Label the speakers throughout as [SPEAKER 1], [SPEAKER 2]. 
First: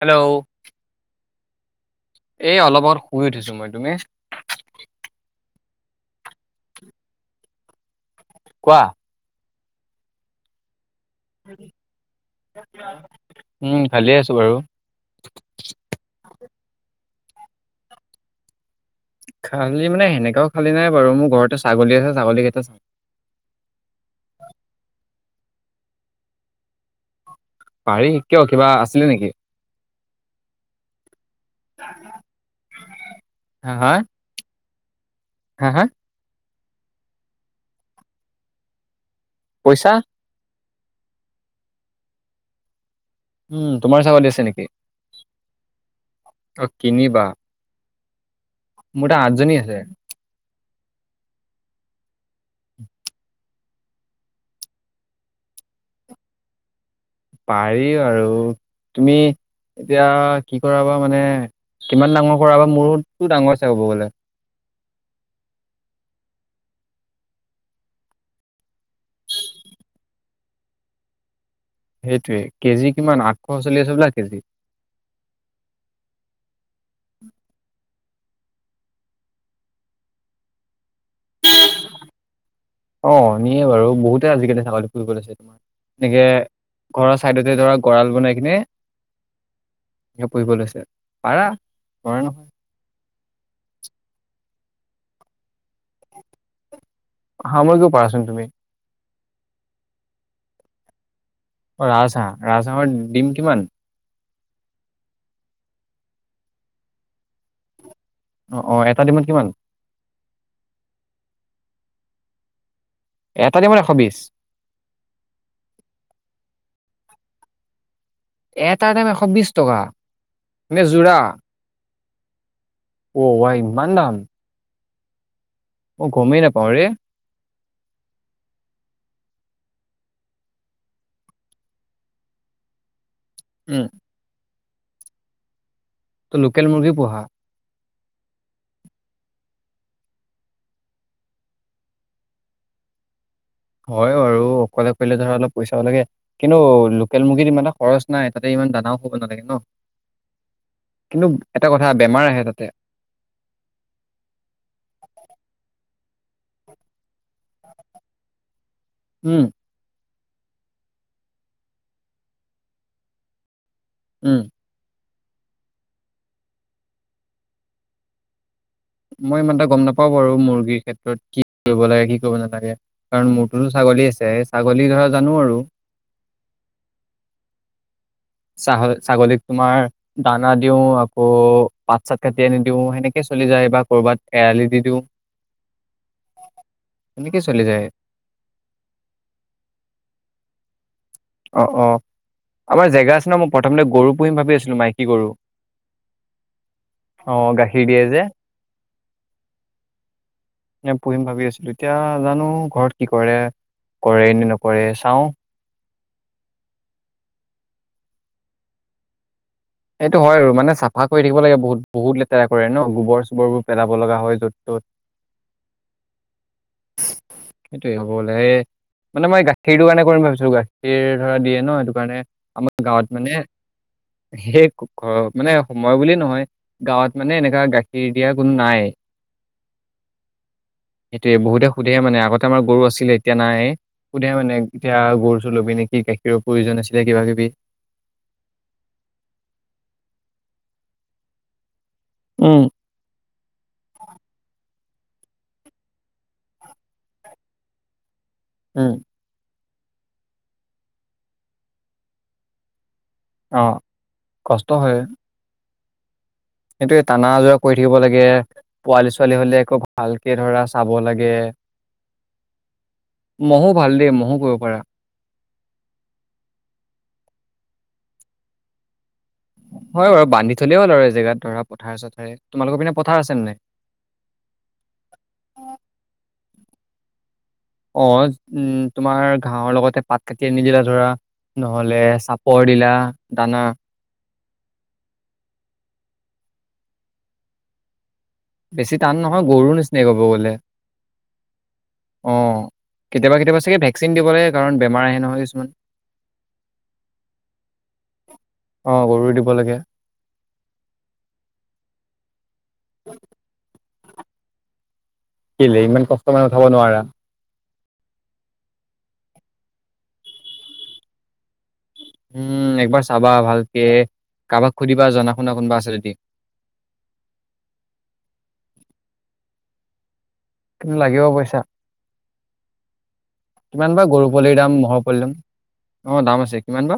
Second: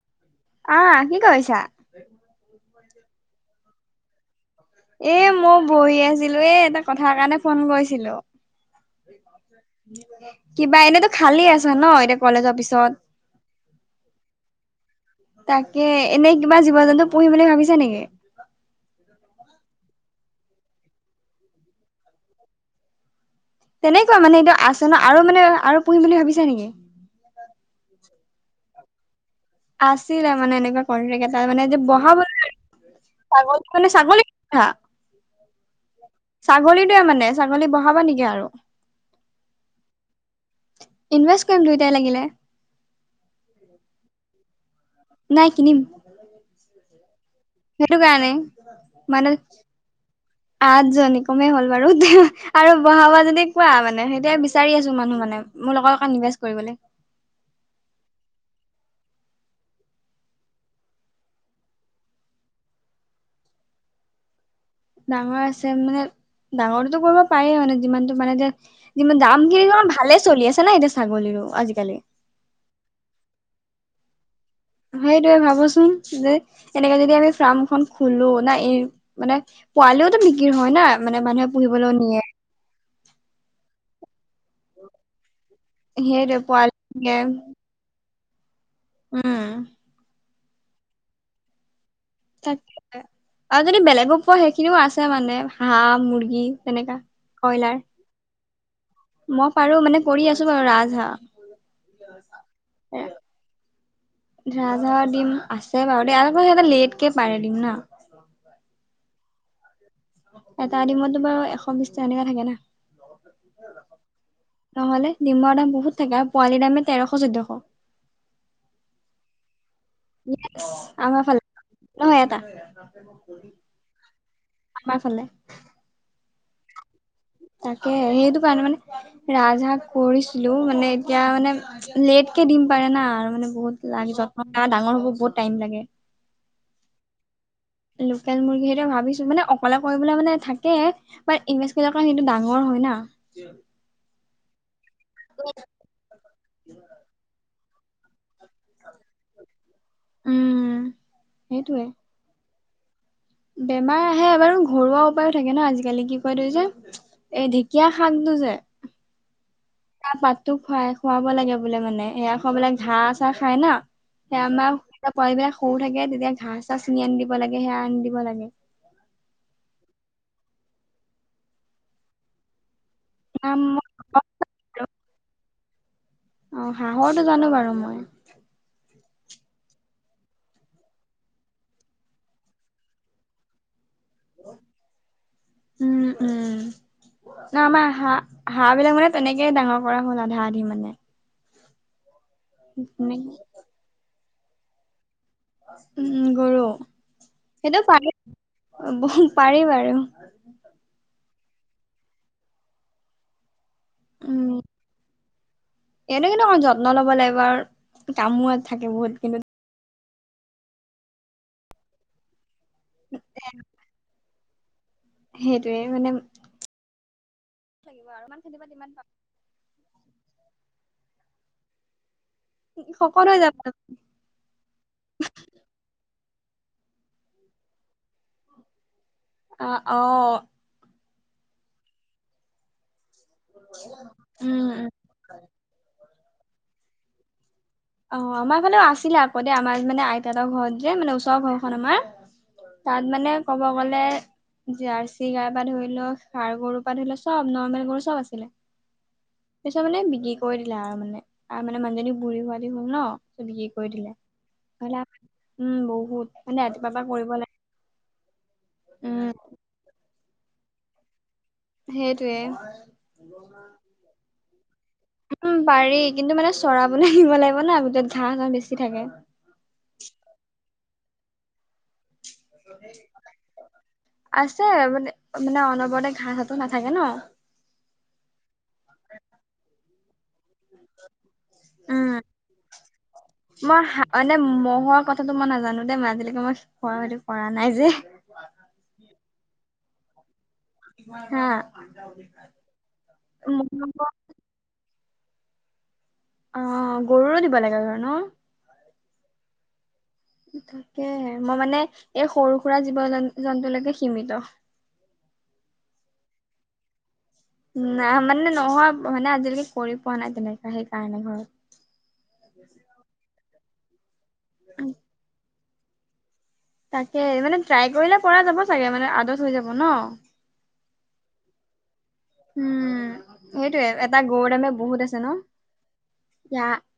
[SPEAKER 1] Hello
[SPEAKER 2] আহ কি কৰিছা?
[SPEAKER 1] এই অলপ আগত শুই উঠিছো মই তুমি?
[SPEAKER 2] এ মই বহি আছিলো এ এটা কথাৰ কাৰণে ফোন কৰিছিলোঁ। কিবা এনেত। খালী আছ ন এতিয়া কলেজৰ পিছত।
[SPEAKER 1] উম ভালে আছো বাৰু।
[SPEAKER 2] পঢ়িম বুলি ভাবিছা নেকি?
[SPEAKER 1] খালী মানে সেনেককাও খালী নাই বাৰু মোৰ ঘৰতে ছাগলী আছে ছাগলীকেইটা চা।
[SPEAKER 2] তেনেকুৱা মানে এতিয়া আচন আৰু মানে আৰু পুহিম বুলি ভাবিছা নেকি?
[SPEAKER 1] হেৰি কিয় কিবা আছিলে নেকি?
[SPEAKER 2] আছিলে মানে এনেকুৱা কণ্ট্ৰে এটা মানে যে বহা ব।
[SPEAKER 1] হা
[SPEAKER 2] ছাগলী মানে
[SPEAKER 1] হা?
[SPEAKER 2] ছাগলীঠা।
[SPEAKER 1] হা হা?
[SPEAKER 2] ছাগলীটোৱে মানে ছাগলী বহাবা নেকি আৰু।
[SPEAKER 1] পইচা।
[SPEAKER 2] ইনভেষ্ট কৰিম দুয়োটাই লাগিলে
[SPEAKER 1] উম, তোমাৰ ছাগলী আছে নেকি?
[SPEAKER 2] নাই, কিনিম।
[SPEAKER 1] অ কিনিবা?
[SPEAKER 2] সেইটো কাৰণে।
[SPEAKER 1] মোৰ তাত
[SPEAKER 2] মানে
[SPEAKER 1] আঠজনী আছে।
[SPEAKER 2] আঠজনী, কমেই হ'ল বাৰু, আৰু বঢ়াবা যদি কোৱা মানে, সেইটোয়ে বিচাৰি আছো মানুহ মানে। মোৰ লগৰ কাম [unintelligible] কৰিবলৈ।
[SPEAKER 1] পাৰি আৰু, তুমি, এতিয়া কি কৰাবা মানে কিমান ডাঙৰ কৰাবা, মোৰতো ডাঙৰ আছে ক'ব গ'লে।
[SPEAKER 2] ডাঙৰ আছে, মানে ডাঙৰটোতো কৰিব পাৰি মানে, যিমানতটো মানে এতিয়া, কিন্ত্ত দামখিনি ভালে চলি আছে ন এতিয়া ছাগলীৰো। আজিকালি
[SPEAKER 1] সেইটয়ে, কেজি কিমান আঠশ চলি আছে বোলে কেজি।
[SPEAKER 2] সেইটোয়ে ভাবোচোন, যে এনেকে যদি আমি ফাৰ্ম খন খোলো নাই, এই মানে পোৱালিওতো বিক্ৰ হয় না মানে মানুহে পুহিবলৈ নিয়ে।
[SPEAKER 1] অ', নিয়ে বাৰু বহুত [unintelligible] আজিকালি ছাগলী পুহিব লৈছোঁ, এনেকে,
[SPEAKER 2] সেইটোৱে পোৱালি নিয়ে
[SPEAKER 1] ঘৰৰ চাইদতে ধৰা গঁৰাল বনাই কিনে
[SPEAKER 2] উম,
[SPEAKER 1] পু়হিব লৈছে, পাৰা। নোৱাৰা নহয়
[SPEAKER 2] তাকে, আৰু যদি বেলেগো পোৱা সেইখিনিও আছে মানে। হাঁহ, মুৰ্গী তেনেকা,
[SPEAKER 1] হাঁহ
[SPEAKER 2] কয়লাৰ।
[SPEAKER 1] মুৰ্গীও পাৰাচোন তুমি
[SPEAKER 2] মই পাৰোঁ মানে কৰি আছোঁ বাৰু ৰাজহাঁহ।
[SPEAKER 1] অ', ৰাজহাঁহ, ৰাজহাঁহৰ ডিম কিমান?
[SPEAKER 2] ধৰা ধৰা ডিম আছে বাৰু দে আৰু সিঁহতে লেটকে পাৰে ডিম না।
[SPEAKER 1] অ অ এটা ডিমত কিমান
[SPEAKER 2] এটা ডিমত তোমাৰ এশ বিশ এনেকা থাকে না।
[SPEAKER 1] এটা ডিমত এশ বিশ
[SPEAKER 2] নহ'লে ডিমৰ দাম বহুত থাকে আৰু পোৱালিৰ দামে তেৰশ চৈধ্য অ',
[SPEAKER 1] এটাৰ দাম এশ বিশ টকা?
[SPEAKER 2] ইয়েছ
[SPEAKER 1] নে যোৰা,
[SPEAKER 2] আমাৰ ফালে নহয় এটা
[SPEAKER 1] অ, ভাই ইমান দাম?
[SPEAKER 2] আমাৰ ফালে।
[SPEAKER 1] গমে নাপাওঁ ৰে।
[SPEAKER 2] তাকে সেইটো কাৰণে মানে, ৰাজহাঁহ কৰিছিলোঁ মানে এতিয়া মানে, লেটকে দিম পাৰে না আৰু মানে
[SPEAKER 1] উম
[SPEAKER 2] বহুত লাগে যত্ন ডাঙৰ হব বহুত টাইম লাগে।
[SPEAKER 1] ত লোকেল মুৰ্গী পুহা?
[SPEAKER 2] লোকেল মুৰ্গী সেইটো ভাবিছোঁ, মানে অকলে কৰিবলে মানে থাকে [unintelligible] সেইটো ডাঙৰ হয়। হয় না?
[SPEAKER 1] হয় আৰু অকলে কৰিলে ধৰা অলপ পইচাও লাগে, কিন্তু লোকেল মুৰ্গীত ইমানটা খৰচ নাই। তাতে ইমান দানাও খুৱাব নালাগে ন',
[SPEAKER 2] উম
[SPEAKER 1] কিন্তু এটা
[SPEAKER 2] সেইটোয়ে
[SPEAKER 1] কথা বেমাৰ আহে তাতে।
[SPEAKER 2] বেমাৰ আহে বাৰু ঘৰুৱা উপায়ো থাকে ন' আজিকালি কি কয় তুই যে, এই ঢেকীয়া শাকটো যে।
[SPEAKER 1] উম
[SPEAKER 2] ঢেঁকীয়া পাতটো খুৱাই খুৱাব লাগে বোলে মানে, সেইয়া খোৱা বোলে ঘাঁ চাহ খাই নহ।
[SPEAKER 1] উম
[SPEAKER 2] সেয়া আমাৰ পোৱালী বিলাক সৰু থাকে, তেতিয়া ঘাঁহ চাহ ছিঙি আনি দিব লাগে, সেয়া আনি দিব লাগে।
[SPEAKER 1] মই ইমানটা গম নাপাওঁ বাৰু, মুৰ্গীৰ ক্ষেত্ৰত কি কৰিব লাগে? কি কৰিব নালাগে। কাৰণ
[SPEAKER 2] আম
[SPEAKER 1] মূৰটোতো ছাগলী আছে, ছাগলী ধৰা জানো আৰু।
[SPEAKER 2] অ, হাঁহৰটো জানো বাৰু মই।
[SPEAKER 1] ছাহ ছাগলীক তোমাৰ দানা দিও, আকৌ পাত চাত কাটি আনি দিও, সেনেকে চলি যায় বা ক'ৰবাত এৰালি দি দিওঁ।
[SPEAKER 2] উম উম।
[SPEAKER 1] তেনেকে
[SPEAKER 2] না,
[SPEAKER 1] চলি
[SPEAKER 2] আমাৰ
[SPEAKER 1] যায়।
[SPEAKER 2] হাঁহ, হাঁহ বিলাক মানে তেনেকেই ডাঙৰ কৰা হ'ল আধা আধি মানে।
[SPEAKER 1] অ অ, আমাৰ জেগা আছে নহ, মই প্ৰথমতে গৰু পুহিম ভাবি আছিলো, মাইকী গৰু।
[SPEAKER 2] উম গৰু,
[SPEAKER 1] অ
[SPEAKER 2] সেইটো
[SPEAKER 1] গাখীৰ দিয়ে
[SPEAKER 2] পাৰা
[SPEAKER 1] যে
[SPEAKER 2] ব পাৰি বাৰু।
[SPEAKER 1] তেতিয়া জানো ঘৰত কি কৰে, কৰেই নে
[SPEAKER 2] উম
[SPEAKER 1] নকৰে চাওঁ।
[SPEAKER 2] এইটো কিন্তু অকণমান যত্ন ল'ব লাগিব আৰু কামো থাকে বহুত। কিন্তু
[SPEAKER 1] এইটো হয় আৰু মানে চাফা কৰি থাকিব লাগে বহুত, বহুত লেতেৰা কৰে নহ, গোবৰ চোবৰ বোৰ পেলাব লগা হয় ত
[SPEAKER 2] সেইটোৱেই মানে।
[SPEAKER 1] সেইটোৱেই
[SPEAKER 2] লাগিব
[SPEAKER 1] হ'ব
[SPEAKER 2] আৰু
[SPEAKER 1] বোলে,
[SPEAKER 2] ইমান
[SPEAKER 1] এই
[SPEAKER 2] খেতি বাতি ইমান
[SPEAKER 1] মানে মই গাখীৰটো কাৰণে কৰিম ভাবিছো। যিটো গাখীৰ ধৰা দিয়ে ন, সেইটো কাৰণে আমাৰ গাঁৱত মানে
[SPEAKER 2] সকলোৱে যাব
[SPEAKER 1] ঘৰৰ মানে সময় বুলি নহয়, গাঁৱত মানে এনেকুৱা গাখীৰ দিয়া কোনো নাই।
[SPEAKER 2] অহ', অহ।
[SPEAKER 1] সেইটোৱেই বহুতে সুধে মানে, আগতে আমাৰ গৰু আছিলে। এতিয়া নাই। সোধে মানে
[SPEAKER 2] উম উম
[SPEAKER 1] এতিয়া গৰু চৰু লবি নেকি গাখীৰৰ প্ৰয়োজন আছিলে কিবা কিবি।
[SPEAKER 2] অহ', আমাৰ ফালেও আছিলে আকৌ দেই, আমাৰ মানে আইতাহঁতৰ ঘৰত যে মানে ওচৰৰ ঘৰখন আমাৰ
[SPEAKER 1] উম
[SPEAKER 2] তাত মানে ক'ব গ'লে জাৰ্চি গাইৰ পা ধৰি লৈ, সাৰ গৰুৰ পৰা ধৰি লৈ চব, নৰ্মেল গৰু চব আছে।
[SPEAKER 1] উম'।
[SPEAKER 2] তাৰ পিছত মানে বিক্ৰী কৰি দিলে আৰু, মানে আৰু মানে মানুহজনী বুঢ়ী হোৱাদি হ'ল নহ।
[SPEAKER 1] অ
[SPEAKER 2] বিক্ৰী কৰি দিলে।
[SPEAKER 1] কষ্ট হয়
[SPEAKER 2] [unintelligible] উম বহুত। মানে ৰাতিপুৱাৰ পৰা
[SPEAKER 1] সেইটোৱে টানা
[SPEAKER 2] কৰিব লাগে
[SPEAKER 1] আযোৰা কৰি থাকিব লাগে, পোৱালী
[SPEAKER 2] উম
[SPEAKER 1] ছোৱালী হ'লে একো ভাল একে ধৰা, চাব লাগে।
[SPEAKER 2] সেইটোয়ে
[SPEAKER 1] ম'হো ভাল দেই ম'হো পুহিব পাৰা।
[SPEAKER 2] উম' পাৰি কিন্তু মানে চৰাবলে নিব লাগিব না, গোটেই ঘাঁহ চাহ বেছি থাকে।
[SPEAKER 1] হয় বাৰু, বান্ধি থলেই হ'ল আৰু এজেগাত, ধৰা পথাৰ-চথাৰ
[SPEAKER 2] আছে মানে, মানে অনবৰতে ঘাঁহতো নাখাই। থাকে ন।
[SPEAKER 1] অ', উম, তোমাৰ ঘাঁহৰ লগতে পাত কাটি আনি দিলা ধৰা, নহ'লে চাপৰ দিলা, দানা।
[SPEAKER 2] মই হা মানে ম'হৰ কথাটো মই নাজানো দেই, মই আজিলৈকে মই [unintelligible] কৰা নাই যে।
[SPEAKER 1] অহ' গৰুৰ নিচিনাই ক'ব গ'লে।
[SPEAKER 2] হা
[SPEAKER 1] অহ' কেতিয়াবা কেতিয়াবা চাগে ভেকচিন দিব লাগে, কাৰণ বেমাৰ আহে নহয় কিছুমান।
[SPEAKER 2] অহ', গৰুৰো দিব লাগে, ধৰা ন।
[SPEAKER 1] অহ' গৰুৰ দিব লাগে।
[SPEAKER 2] তাকেহে, মই মানে এই সৰু সুৰা জীৱ-জন্তুলৈকে সিমিত।
[SPEAKER 1] কেলে? ইমান কষ্ট মানে উঠাব নোৱাৰা।
[SPEAKER 2] না মানে নহয়, মানে আজিলৈকে কৰি পোৱা নাই তেনেকা সেইকাৰণে, হয়।
[SPEAKER 1] উম' একবাৰ চাবা ভালকে, কাৰোবাক সুধিবা জনা শুনা কোনোবা আছে যদি।
[SPEAKER 2] তাকে মানে ট্ৰাই কৰিলে পৰা যাব চাগে, মানে আদত হৈ যাব ন।
[SPEAKER 1] কিন্তু লাগিব পইচা।
[SPEAKER 2] উম' সেইটোৱে,
[SPEAKER 1] কিমান বা
[SPEAKER 2] এটা
[SPEAKER 1] গৰু
[SPEAKER 2] গৰুৰ
[SPEAKER 1] পোৱালিৰ
[SPEAKER 2] দামে
[SPEAKER 1] দাম ম'হৰ
[SPEAKER 2] বহুত আছে
[SPEAKER 1] পোৱালিৰ
[SPEAKER 2] ন।
[SPEAKER 1] দাম অ দাম আছে
[SPEAKER 2] ইয়া,
[SPEAKER 1] কিমান বা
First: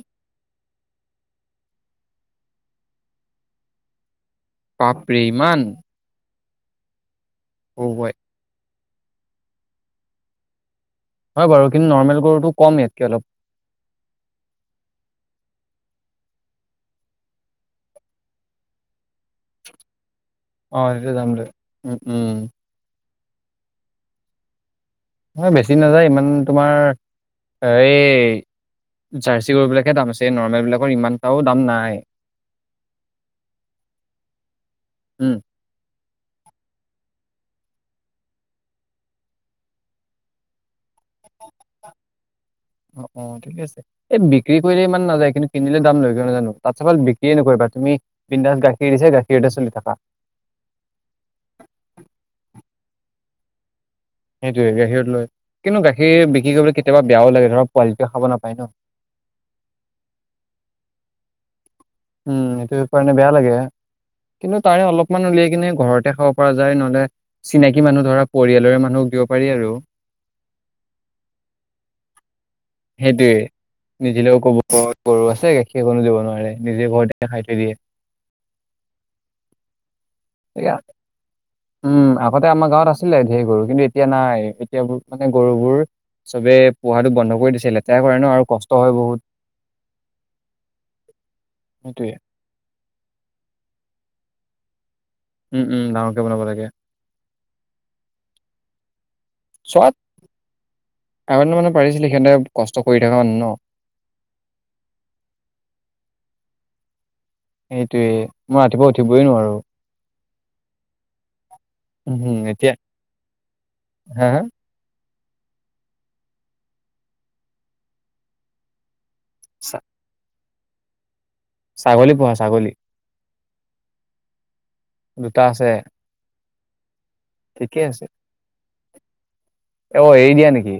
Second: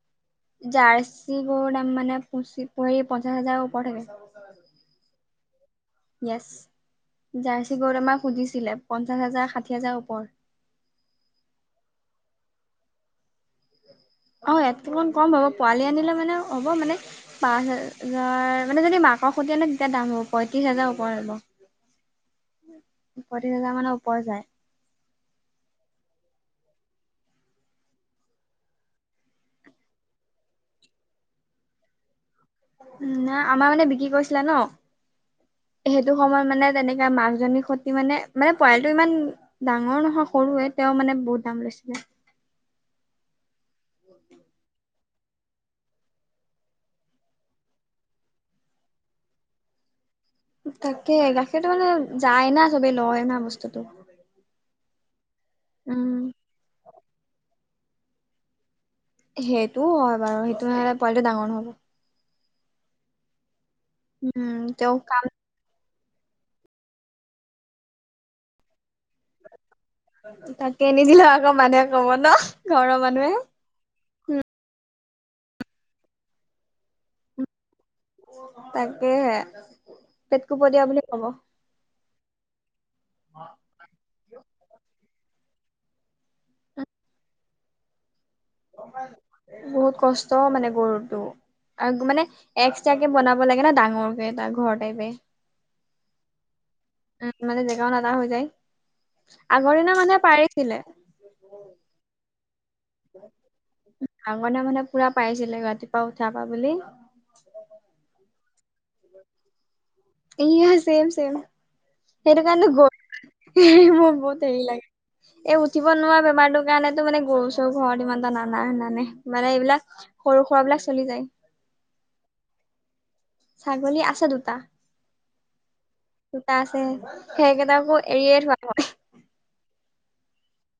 [SPEAKER 2] জাৰ্চি গৰু তাৰমানে পুচি পৰি পঞ্চাছ হাজাৰ ওপৰত হ'ব।
[SPEAKER 1] বাপৰে ইমান
[SPEAKER 2] য়েচ জাৰ্চি
[SPEAKER 1] অ
[SPEAKER 2] গৰুত
[SPEAKER 1] ৱাই
[SPEAKER 2] আমাক সুধিছিলে, পঞ্চাশ হাজাৰ ষাঠি হাজাৰ ওপৰ।
[SPEAKER 1] হয় বাৰু, কিন্তু নৰ্মেল গৰুটো কম ইয়াতকে অলপ।
[SPEAKER 2] অহ' ইয়াতকে কম, কম হ'ব পোৱালি আনিলে মানে হ'ব মানে, পাঁচ হাজাৰ মানে যদি মা মাকৰ হতে দুটা দাম হ'ব, পয়ত্ৰিশ
[SPEAKER 1] অ
[SPEAKER 2] হাজাৰৰ
[SPEAKER 1] সেইটো
[SPEAKER 2] ওপৰত
[SPEAKER 1] দাম
[SPEAKER 2] হ'ব।
[SPEAKER 1] লয়। উম, উম,
[SPEAKER 2] পয়ত্ৰিশ হাজাৰ মানৰ ওপৰত যায়।
[SPEAKER 1] হয়, বেছি নাযায় ইমান, তোমাৰ এই জাৰ্চি গৰুবিলাকে দাম আছে, নৰ্মেল বিলাকৰ ইমানটাও দাম নাই।
[SPEAKER 2] উম' নাই আমাৰ মানে বিক্ৰী কৰিছিলা ন।
[SPEAKER 1] উম,
[SPEAKER 2] সেইটো সময়ত মানে তেনেকে মাক জনী সতি মানে-মানে পোৱালিটো মানে ইমান ডাঙৰ নহয় সৰুৱে তেওঁ মানে বহুত দাম লৈছিলে।
[SPEAKER 1] অ'-অ' ঠিক আছে এই বিক্ৰী কৰিলে ইমান নাযায় কিন্তু কিনিলে দাম লৈ কিয় নাজানো তাতকে ভাল বিক্ৰিয়ে নকৰিবা তুমি বিন্দাছ গাখীৰ দিছে গাখীৰতে চলি থাকা।
[SPEAKER 2] তাকে গাখীৰটো মানে যায় না চবেই লয় না বস্তুটো।
[SPEAKER 1] সেইটোৱে গাখীৰত লৈ কিন্তু গাখীৰ
[SPEAKER 2] উম,
[SPEAKER 1] বিক্ৰী কৰিবলৈ কেতিয়াবা বেয়াও লাগে ধৰক পোৱালিটোৱে খাব নাপায় ন'।
[SPEAKER 2] সেইটোও হয় বাৰু সেইটো নহ'লে পোৱালিটো ডাঙৰ নহ'ব।
[SPEAKER 1] উম সেইটো কাৰণে বেয়া লাগে
[SPEAKER 2] উম
[SPEAKER 1] কিন্তু তাৰে
[SPEAKER 2] তেওঁক কাম
[SPEAKER 1] অলপমান উলিয়াই কিনে ঘৰত খাব পৰা যায় নহ'লে চিনাকি মানুহ ধৰা পৰিয়ালৰে মানুহক দিব পাৰি আৰু।
[SPEAKER 2] তাকে নিদিলে আকৌ মানুহে ক'ব ন' ঘৰৰ মানুহে।
[SPEAKER 1] সেইটোৱে নিদিলেও ক'ব গৰু আছে গাখীৰ অকনো দিব নোৱাৰে নিজে ঘৰতে খাই থৈ দিয়ে।
[SPEAKER 2] তাকেহে পেট
[SPEAKER 1] এতিয়া
[SPEAKER 2] কপটীয়া বুলি ক'ব।
[SPEAKER 1] উম আগতে আমাৰ গাঁৱত আছিলে ঢেৰ গৰু কিন্তু এতিয়া নাই এতিয়াবোৰ মানে গৰু বোৰ চবে পোহাটো বন্ধ কৰি দিছে, লেতেৰা কৰে ন' আৰু কষ্ট হয়
[SPEAKER 2] বহুত কষ্ট মানে গৰুটো আৰু
[SPEAKER 1] সেইটোয়ে
[SPEAKER 2] মানে এক্সট্ৰাকে বনাব লাগে ন' ডাঙৰকে এটা ঘৰ টাইপে।
[SPEAKER 1] উম-উম ডাঙৰকে বনাব লাগে।
[SPEAKER 2] উম মানে জেগাও নাতা হৈ যায় আগৰ দিনৰ
[SPEAKER 1] চোৱাত
[SPEAKER 2] মানুহে পাৰিছিলে।
[SPEAKER 1] আগতে মানে পাৰিছিলে সিহঁতে কষ্ট কৰি থকা মানুহ ন
[SPEAKER 2] আগৰদিনৰ মানুহে পুৰা পাইছিলে ৰাতিপুৱা উঠাৰ পা বুলি
[SPEAKER 1] সেইটোৱে মই ৰাতিপুৱা উঠিবই নোৱাৰোঁ।
[SPEAKER 2] এয়া চেম-চেম
[SPEAKER 1] উম হম
[SPEAKER 2] সেইটো কাৰণে
[SPEAKER 1] এতিয়া
[SPEAKER 2] গ মোৰ
[SPEAKER 1] হা হা
[SPEAKER 2] বহুত হেৰি লাগে। এই উঠিব নোৱাৰা বেমাৰটো কাৰণেতো মানে গৰু চৰু ঘৰত ইমান এটা নানা নানে। মানে
[SPEAKER 1] চা
[SPEAKER 2] এইবিলাক সৰু সুৰা বিলাক চলি যায়।
[SPEAKER 1] ছাগলী পোহা ছাগলী।
[SPEAKER 2] ছাগল আছে দুটা।
[SPEAKER 1] দুটা আছে।
[SPEAKER 2] সোতা আছে সেইকেইটা
[SPEAKER 1] ঠিকে
[SPEAKER 2] আকৌ
[SPEAKER 1] আছে
[SPEAKER 2] এৰিয়ে থোৱা।
[SPEAKER 1] অ হেৰি দিয়া নেকি?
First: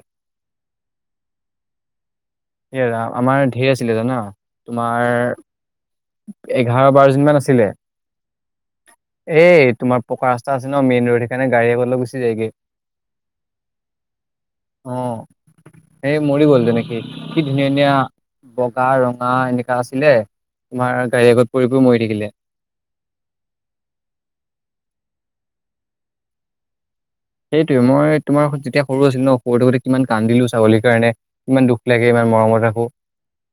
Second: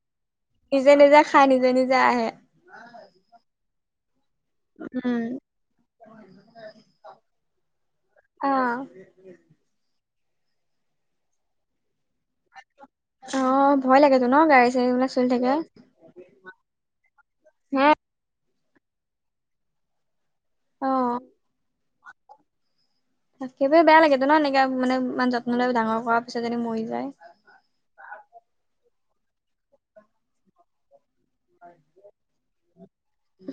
[SPEAKER 2] নিজে নিজা খা নিজে নিজে আহে।
[SPEAKER 1] এ ৰাম, আমাৰ ঢেৰ জানা
[SPEAKER 2] উম
[SPEAKER 1] তোমাৰ। এঘাৰ বাৰজনমান আছিলে
[SPEAKER 2] অ
[SPEAKER 1] এ তোমাৰ। পকা ৰাসা আছে ন মেইন ৰড সেইকাৰে গাড়ী আগলৈ গুি যায়গৈ।
[SPEAKER 2] অ ভয় লাগেতো ন গাড়ী চাড়ীবিলাক চলি থাকে।
[SPEAKER 1] সেই মৰি গ'লটো নেকি কি ধুনীয়া
[SPEAKER 2] হে
[SPEAKER 1] ধুনীয়া বগা ৰঙা এনেকা আছিলে।
[SPEAKER 2] অ
[SPEAKER 1] তোমাৰ গাড়ী আগত পৰি পৰি মৰি থাকিলে
[SPEAKER 2] একেবাৰে বেয়া লাগেতো ন এনেকা মানে। ইমান যত্ন ল ডাঙৰ কৰাৰ পিছত যেদি মৰি যায়।
[SPEAKER 1] সেইটোৱয়ে মই তোমাৰ যেতিয়া সৰু আছিলো ন সৰুতে গোতে কিমান কান্দ দিলো ছাগলীৰ কাৰণে। ইমান দুখ লাগে ইমান মৰমত ৰাখোঁ।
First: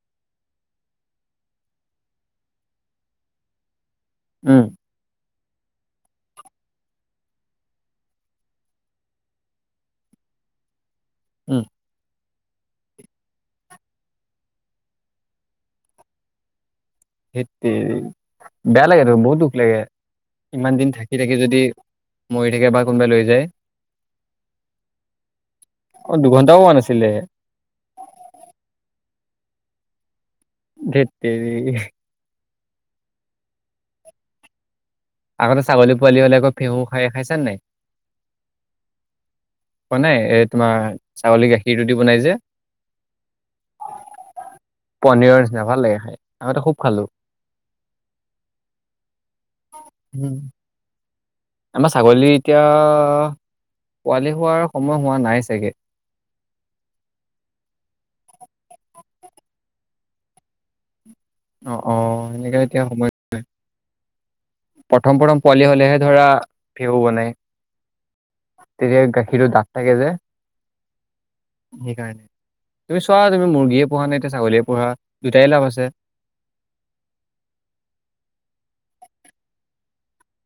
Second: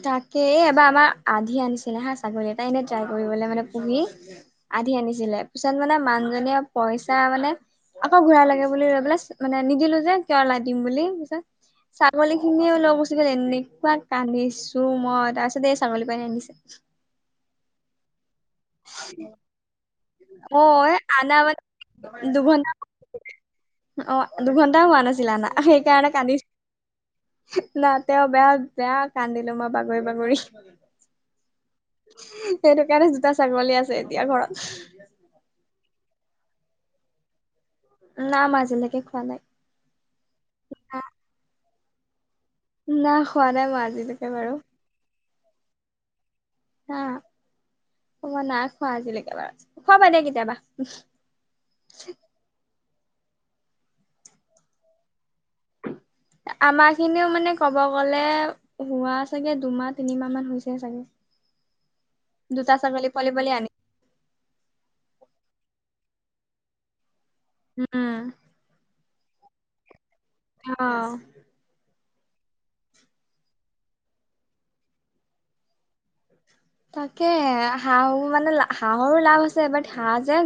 [SPEAKER 2] তাকে এবাৰ আমাৰ আধি আনিছিলে হা ছাগলী এটাই এনেই ট্ৰাই কৰিবলৈ মানে। পুহি
[SPEAKER 1] উম
[SPEAKER 2] আধি আনিছিলে পিছত মানে মানুহজনীয়ে পইচা মানে। আকৌ ঘূৰাই লাগে বুলি ৰৈ পেললে মানে নিদিলো যে কিয় ওলাই দিম বুলি। তাৰ পিছত
[SPEAKER 1] উম
[SPEAKER 2] ছাগলী খিনিও লগ গুচি গ'ল এনেকুৱা কান্দি। ছো মই তাৰপিছত এই ছাগলী পাই আনিছে।
[SPEAKER 1] ধেততেৰি বেয়া লাগে ত বহুত দুখ লাগে।
[SPEAKER 2] অ
[SPEAKER 1] ইমান দিন থাকি
[SPEAKER 2] আনা
[SPEAKER 1] থাকি
[SPEAKER 2] মানে
[SPEAKER 1] যদি মৰি
[SPEAKER 2] দুঘন্টা
[SPEAKER 1] থাকে বা কোনোবাই লৈ যায়।
[SPEAKER 2] অ দুঘন্টা হোৱা নাছিল আনা সেইকাৰণে
[SPEAKER 1] অ
[SPEAKER 2] কান্দি।
[SPEAKER 1] দুঘন্টাও হোৱা নাছিলে
[SPEAKER 2] না তেওঁ বেয়া বেয়া কান্দিলো মই বাগৰি বাগৰি।
[SPEAKER 1] ধেৎতেৰি।
[SPEAKER 2] সেইটো কাৰণে দুটা ছাগলী আছে এতিয়া ঘৰত।
[SPEAKER 1] আগতে ছাগলী পোৱালি হ'লে আকৌ ফেঁহু খাই খাইছা নে নাই।
[SPEAKER 2] না মই আজিলৈকে খোৱা নাই।
[SPEAKER 1] খোৱা নাই এই তোমাৰ ছাগলী গাখীৰ দি বনাই যে।
[SPEAKER 2] নাই খোৱা নাই মই আজিলৈকে বাৰু।
[SPEAKER 1] পনীৰৰ নিচিনা ভাল লাগে খাই। আগতে খুব
[SPEAKER 2] হা
[SPEAKER 1] খালো
[SPEAKER 2] মই নাই খোৱা আজিলৈকে বাৰু খাবা দে কেতিয়াবা।
[SPEAKER 1] আমাৰ ছাগলী এতিয়া পোৱালি হোৱাৰ সময় হোৱা নাই। চাগে
[SPEAKER 2] আমাৰ খিনিও মানে কব গলে। হোৱা চাগে দুমাহ তিনিমাহ মান হৈছে চাগে।
[SPEAKER 1] অ অ এনেকে
[SPEAKER 2] দুটা
[SPEAKER 1] এতিয়া সময়
[SPEAKER 2] ছাগলী পোৱালি পালি আনিম।
[SPEAKER 1] প্ৰথম প্ৰথম পোৱালি হলেহে ধৰা ভেউ বনাই।
[SPEAKER 2] উম।
[SPEAKER 1] ক্ষীৰৰ দাঁত থাকে যে।
[SPEAKER 2] আহ।
[SPEAKER 1] সেইকাৰণে তুমি চোৱা তুমি মুৰ্গীয়ে পহা নে এতিয়া ছাগলীয়ে পহা দুটাই লাভ আছে।
[SPEAKER 2] তাকে হাঁহ মানে হাঁহৰো লাভ আছে বাট হাঁহ যে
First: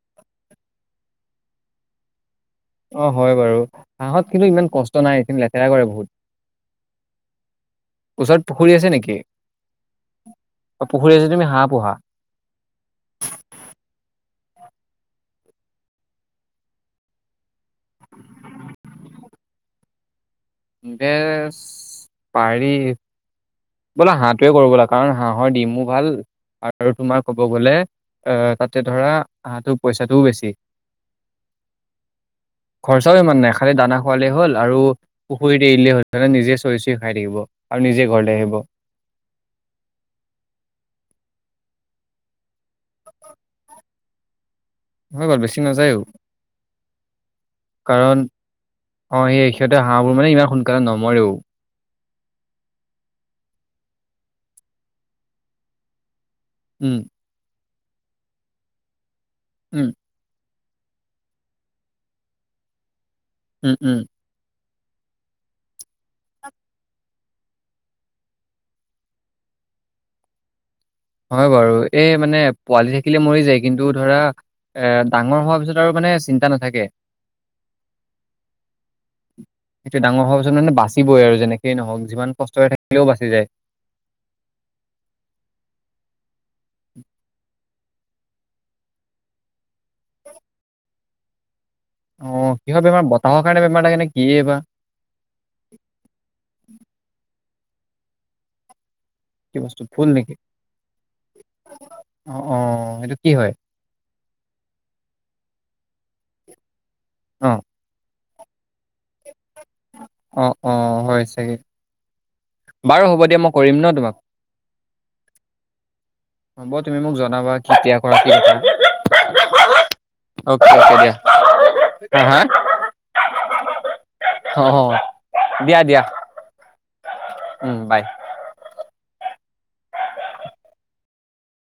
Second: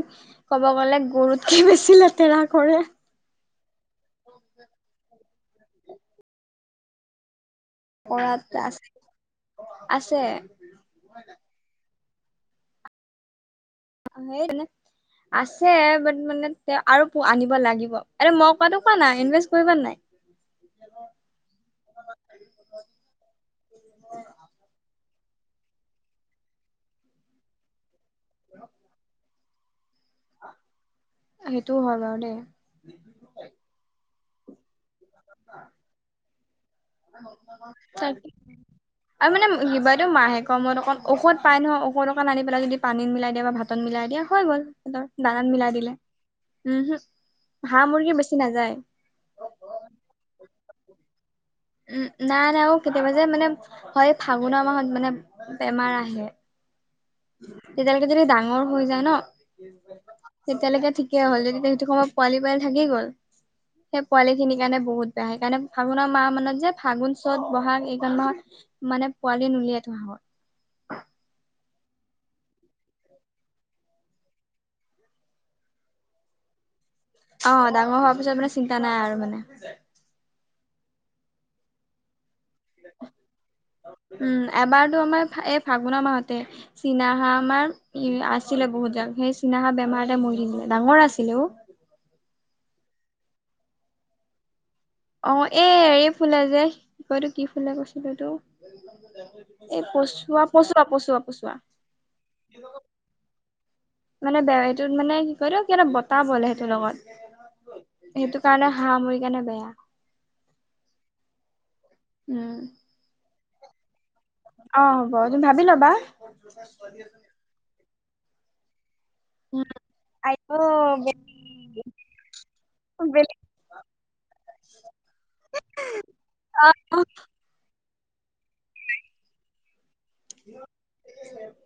[SPEAKER 2] ক'ব গ'লে। গৰুতকে বেছি লেতেৰা। কৰে
[SPEAKER 1] অ হয় বাৰু। হাঁহত কিন্তু ইমান কষ্ট নাই এদিন লেতেৰা কৰে বহুত। ওচৰত পুখুৰী আছে নেকি
[SPEAKER 2] আছে
[SPEAKER 1] পুখুৰী আছে তুমি হাঁহ পোহা।
[SPEAKER 2] সেই নাই [unintelligible] আছে বাট মানে আৰু আনিব লাগিব আৰু মই কোৱাটো কোৱা নাই ইনভেষ্ট কৰিবা নে নাই
[SPEAKER 1] বেচ পাৰি বোলো হাঁহটোৱে কৰিব লাগে কাৰণ হাঁহ হাঁহৰ দিমো ভাল আৰু তোমাৰ ক'ব গ'লে এ তাতে ধৰা হাঁহটো পইচাটোও বেছি
[SPEAKER 2] সেইটোও হয় বাৰু দেই
[SPEAKER 1] খৰচাও ইমান নাই খালি দানা খাৱালে হ'ল আৰু পুখুৰীত এৰিলে হ'ল নিজে চৰি চৰি খাই থাকিব আৰু নিজে
[SPEAKER 2] তাকে
[SPEAKER 1] ঘৰলে আহিব
[SPEAKER 2] [unintelligible] পাই নহয় ঔষধ অকণ আনি পেলাই যদি পানীত মিলাই দিয়া বা ভাতত মিলাই দিয়া হৈ গ'ল
[SPEAKER 1] হৈ গ'ল
[SPEAKER 2] দানা
[SPEAKER 1] বেছি
[SPEAKER 2] মিলাই দিলে
[SPEAKER 1] নাযায়ও
[SPEAKER 2] উম হম্
[SPEAKER 1] কাৰণ অ সেই এ সিহঁতে হাঁহবোৰ মানে ইমান সোনকালে নমৰেও
[SPEAKER 2] উম নাই নাই অ কেতিয়াবা যে মানে হয় ফাগুনৰ মাহত মানে বেমাৰ আহে
[SPEAKER 1] উম
[SPEAKER 2] তেতিয়ালৈকে যদি ডাঙৰ হৈ যায় ন
[SPEAKER 1] উম
[SPEAKER 2] তেতিয়ালৈকে ঠিকেই হ'ল যদি সেইটো সময়ত পোৱালি পোৱালি থাকি গল
[SPEAKER 1] উম উম
[SPEAKER 2] সেই পোৱালি খিনিৰ কাৰণে বহুত বেয়া হে কাৰণে ফাগুনৰ মাহ মানত যে ফাগুন চত বহাগ এইখন মাহত মানে পোৱালি নলিয়াই থাকে চ [unintelligible] [inaudible]
[SPEAKER 1] হয় বাৰু এই মানে পোৱালি থাকিলে মৰি যায় কিন্তু ধৰা এ ডাঙৰ হোৱাৰ পিছত আৰু মানে মানে চিন্তা নাথাকে
[SPEAKER 2] অ ডাঙৰ হোৱাৰ পিছত মানে চিন্তা নাই আৰু মানে
[SPEAKER 1] সেইটো ডাঙৰ হোৱাৰ মানে বাচিবই আৰু যেনেকেই নহওক যিমান কষ্ট
[SPEAKER 2] উম এবাৰতো আমাৰ এই ফাগুনৰ মাহত কে চীনা হা আমাৰ আছিলে বহুত জ সেই চীনা হা বেমাৰতে মৰি থাকিলে ডাঙৰ আছিলে অ
[SPEAKER 1] অ কিহৰ বেমাৰ বতাহৰ কাৰণে বেমাৰ লাগে নে কি এই বা
[SPEAKER 2] অ এ হেৰি‌ ফুলে যে কি কয় এইতো কি ফুলে কৈছিলো তো
[SPEAKER 1] কি বস্তু
[SPEAKER 2] এই
[SPEAKER 1] ফুল নেকি?
[SPEAKER 2] পচোৱা পচোৱা পচোৱা পচোৱা
[SPEAKER 1] অ', অ', সেইটো কি হয়?
[SPEAKER 2] মানে বে সেইটোত মানে কি ক ক বতাহ বল সেইটোৰ লগত
[SPEAKER 1] অ
[SPEAKER 2] সেইটো কাৰণে হাঁহ মৰি কাৰণে বেয়া
[SPEAKER 1] অ অ হয় চাগে
[SPEAKER 2] উম।
[SPEAKER 1] বাৰু হ'ব দিয়া মই কৰিম ন তোমাক
[SPEAKER 2] অ হ'ব তুমি ভাবি লবা
[SPEAKER 1] কতিাম
[SPEAKER 2] উম, আহিব
[SPEAKER 1] অকে
[SPEAKER 2] বেলেগ
[SPEAKER 1] দিয়া হা
[SPEAKER 2] বেলেগ
[SPEAKER 1] অ দিয়া দিয়া
[SPEAKER 2] অ',
[SPEAKER 1] উম বাই
[SPEAKER 2] [unintelligible]